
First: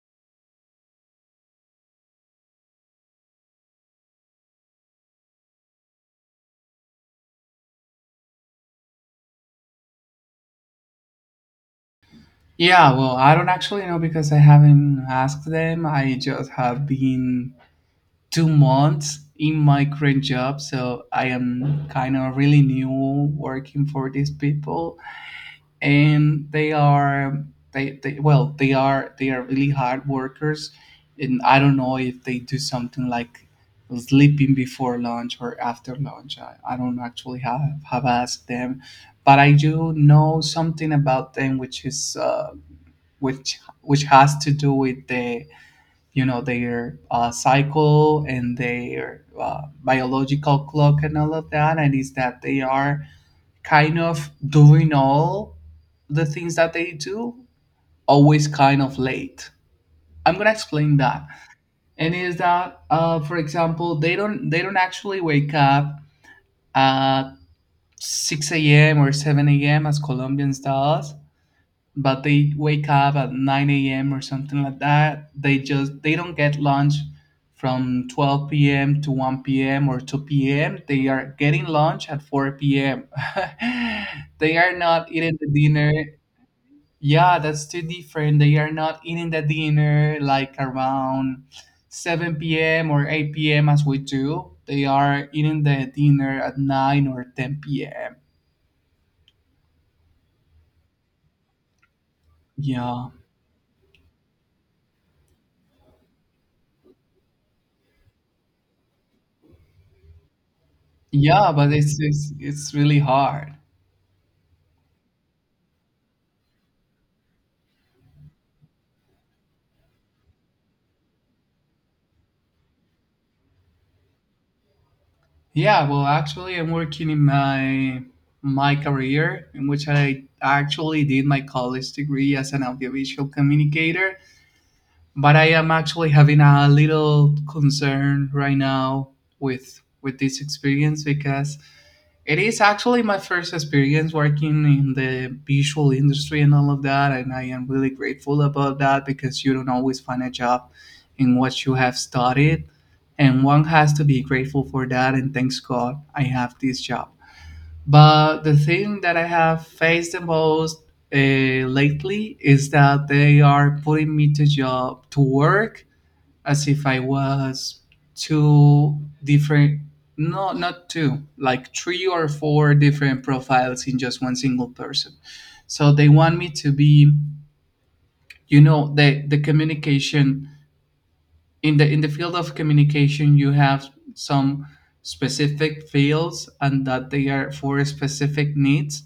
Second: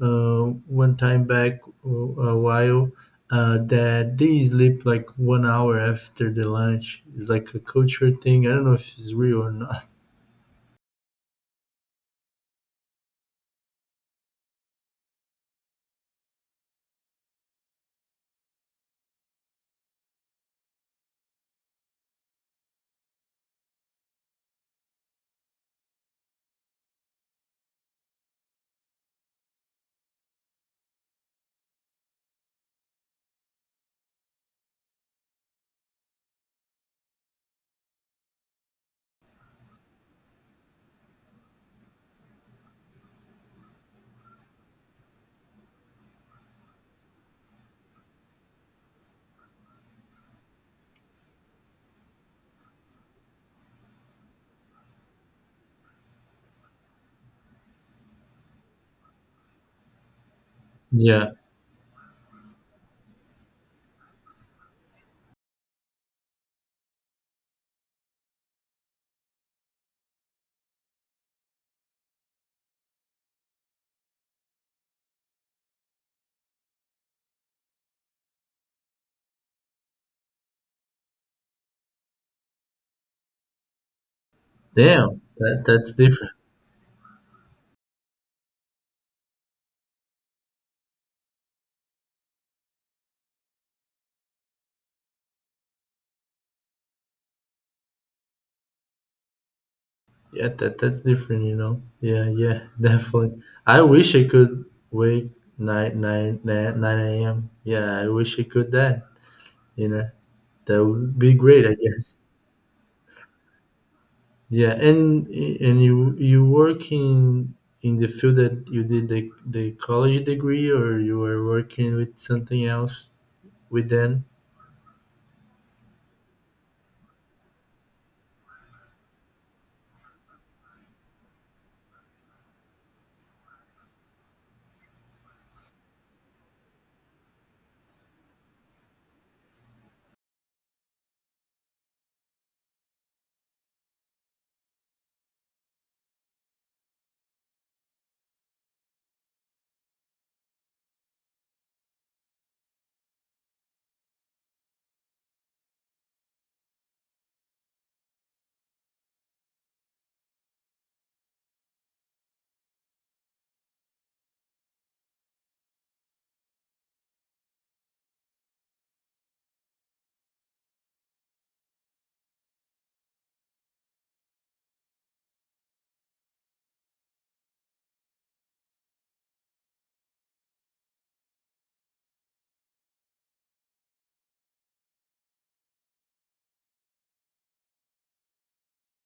[SPEAKER 2] one time back, a while, that they sleep like 1 hour after the lunch. It's like a culture thing. I don't know if it's real or not.
[SPEAKER 1] Yeah, well, I don't actually know because I haven't asked them. I just have been 2 months in my current job, so I am kind of really new working for these people. And they are, they they are, they are really hard workers, and I don't know if they do something like sleeping before lunch or after lunch. I don't actually have asked them. But I do know something about them, which is which has to do with the, you know, their cycle and their biological clock and all of that. And is that they are kind of doing all the things that they do always kind of late. I'm gonna explain that,
[SPEAKER 2] Yeah.
[SPEAKER 1] and is that, for example, they don't actually wake up at 6 a.m. or 7 a.m. as Colombians does, but they wake up at 9 a.m. or something like that. They don't get lunch from 12 p.m. to 1 p.m. or 2 p.m. They are getting lunch at 4 p.m. They are not
[SPEAKER 2] Damn.
[SPEAKER 1] eating the dinner.
[SPEAKER 2] That's different.
[SPEAKER 1] Yeah, that's too different. They are not eating the dinner like around 7 p.m. or 8 p.m. as we do. They are eating the dinner at 9 or 10 p.m.
[SPEAKER 2] Yeah, that's different, you know. Yeah, yeah,
[SPEAKER 1] Yeah.
[SPEAKER 2] definitely. I wish I could wake nine AM. Yeah, I wish I could that, you know. That would be
[SPEAKER 1] Yeah,
[SPEAKER 2] great,
[SPEAKER 1] but
[SPEAKER 2] I guess.
[SPEAKER 1] it's really hard.
[SPEAKER 2] Yeah, and you work in the field that you did the college degree, or you were working with something else with them.
[SPEAKER 1] Yeah, well, actually, I'm working in my my career in which I actually did my college degree as an audiovisual communicator. But I am actually having a little concern right now with this experience because it is actually my first experience working in the visual industry and all of that, and I am really grateful about that because you don't always find a job in what you have studied, and one has to be grateful for that, and thanks God I have this job. But the thing that I have faced the most uh, lately is that they are putting me to job to work as if I was two different, no, not two, like three or four different profiles in just one single person. So they want me to be, you know, the communication, in the field of communication you have some specific fields and that they are for specific needs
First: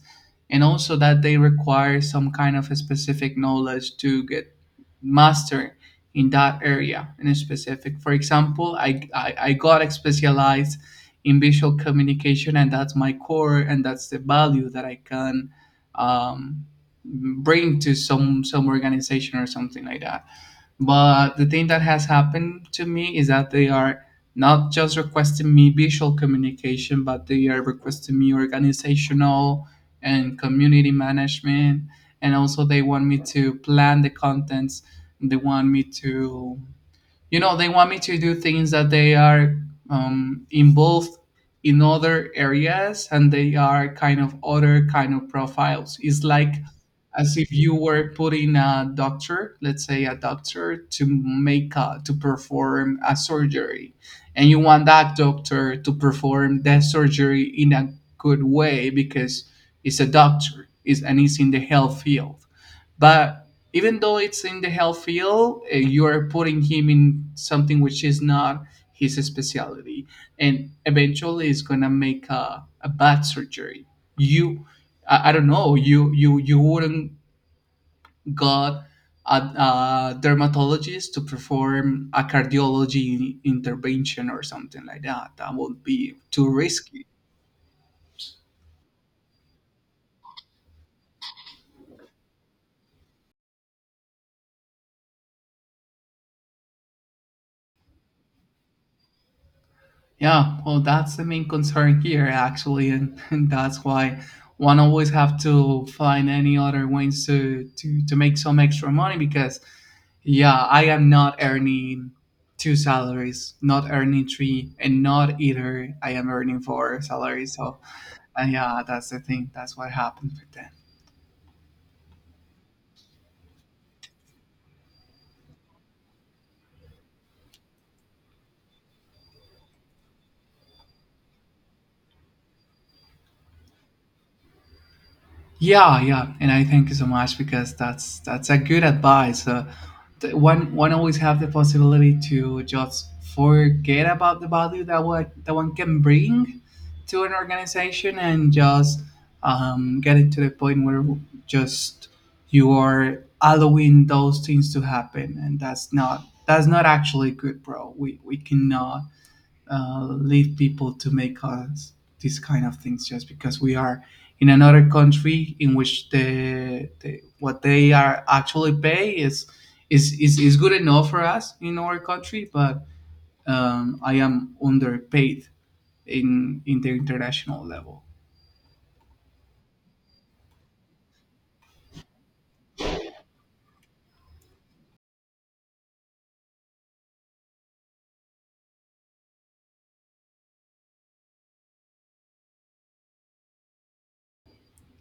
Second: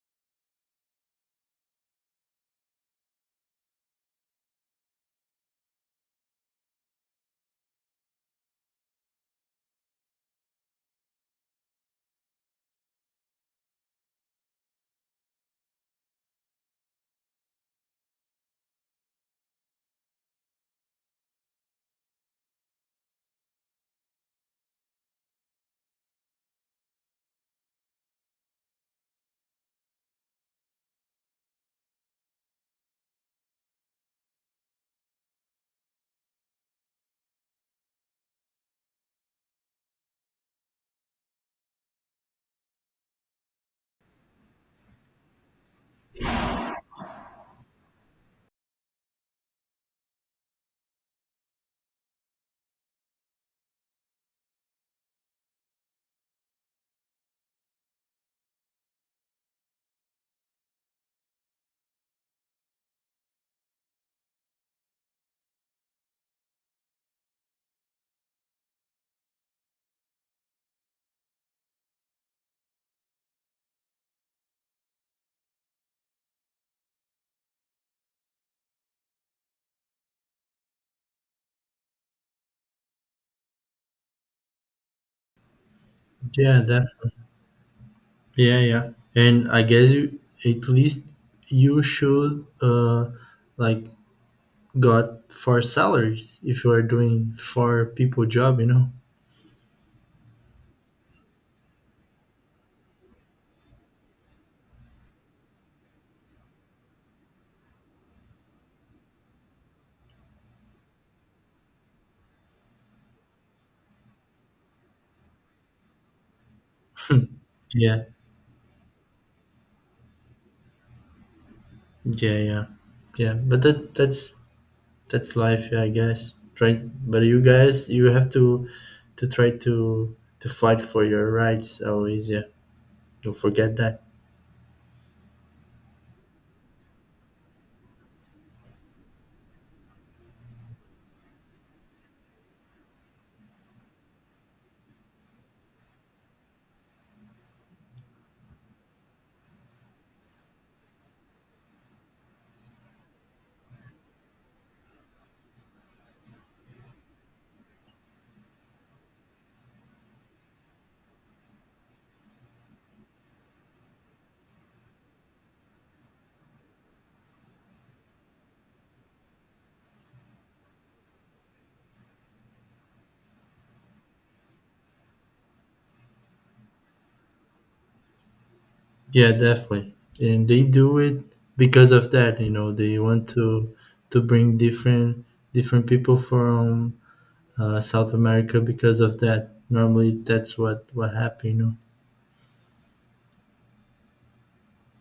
[SPEAKER 1] and also that they require some kind of a specific knowledge to get master in that area in a specific. For example, I I got specialized in visual communication, and that's my core, and that's the value that I can um, bring to some organization or something like that. But the thing that has happened to me is that they are not just requesting me visual communication, but they are requesting me organizational and community management. And also, they want me to plan the contents. They want me to, you know, they want me to do things that they are involved in other areas and they are kind of other kind of profiles. It's like as if you were putting a doctor, let's say a doctor, to to perform a surgery, and you want that doctor to perform that surgery in a good way because it's a doctor is and it's in the health field. But even though it's in the health field, you are putting him in something which is not his specialty, and eventually it's gonna make a bad surgery. You, I don't know, you you wouldn't got a dermatologist to perform a cardiology intervention or something like that. That would be too
[SPEAKER 2] Yeah, that.
[SPEAKER 1] risky.
[SPEAKER 2] Yeah, yeah. And I guess you, at least you should, like, got four salaries if you are doing four people job, you know.
[SPEAKER 1] Yeah, well, that's the main concern here, actually, and and that's why one always have to find any other ways to to make some extra money because, yeah, I am not earning two salaries, not earning three, and not either I am earning four salaries. So,
[SPEAKER 2] Yeah,
[SPEAKER 1] yeah, that's the thing. That's what happened with that.
[SPEAKER 2] yeah, yeah, yeah. But that's life. Yeah, I guess, try. But you guys, you have to try to fight for your rights, always. Yeah, don't forget that.
[SPEAKER 1] Yeah, yeah, and I thank you so much because that's a good advice. One always have the possibility to just forget about the value that what that one can bring to an organization and just get it to the point where just you are allowing those things to happen, and that's not actually good, bro. We cannot leave people to make us these kind of things just because we are in another country in which the what they are actually pay is, is good enough for us in our country, but I am underpaid in the international level.
[SPEAKER 2] Yeah, definitely. And they do it because of that. You know, they want to bring different people from, South America. Because of that, normally, that's what happened, you know.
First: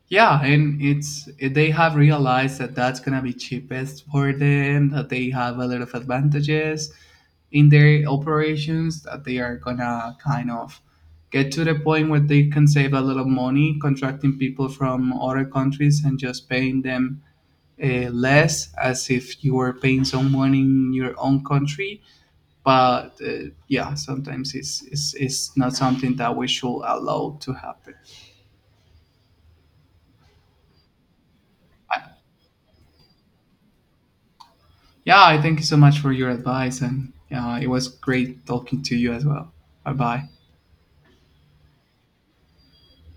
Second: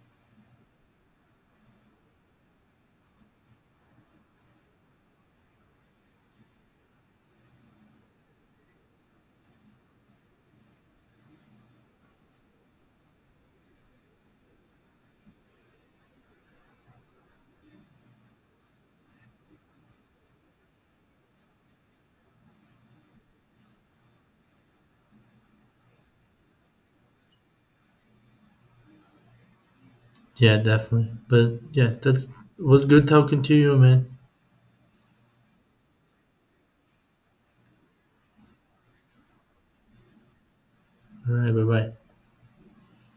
[SPEAKER 1] Yeah, and it's they have realized that that's gonna be cheapest for them, that they have a lot of advantages in their operations, that they are gonna kind of get to the point where they can save a lot of money contracting people from other countries and just paying them less, as if you were paying someone in your own country. But yeah, sometimes it's not something that we should allow to happen.
[SPEAKER 2] Yeah, definitely. But yeah, that's was good talking to you, man.
[SPEAKER 1] Yeah, I thank you so much for your advice, and it was great talking to you as well. Bye bye.
[SPEAKER 2] All right, bye bye.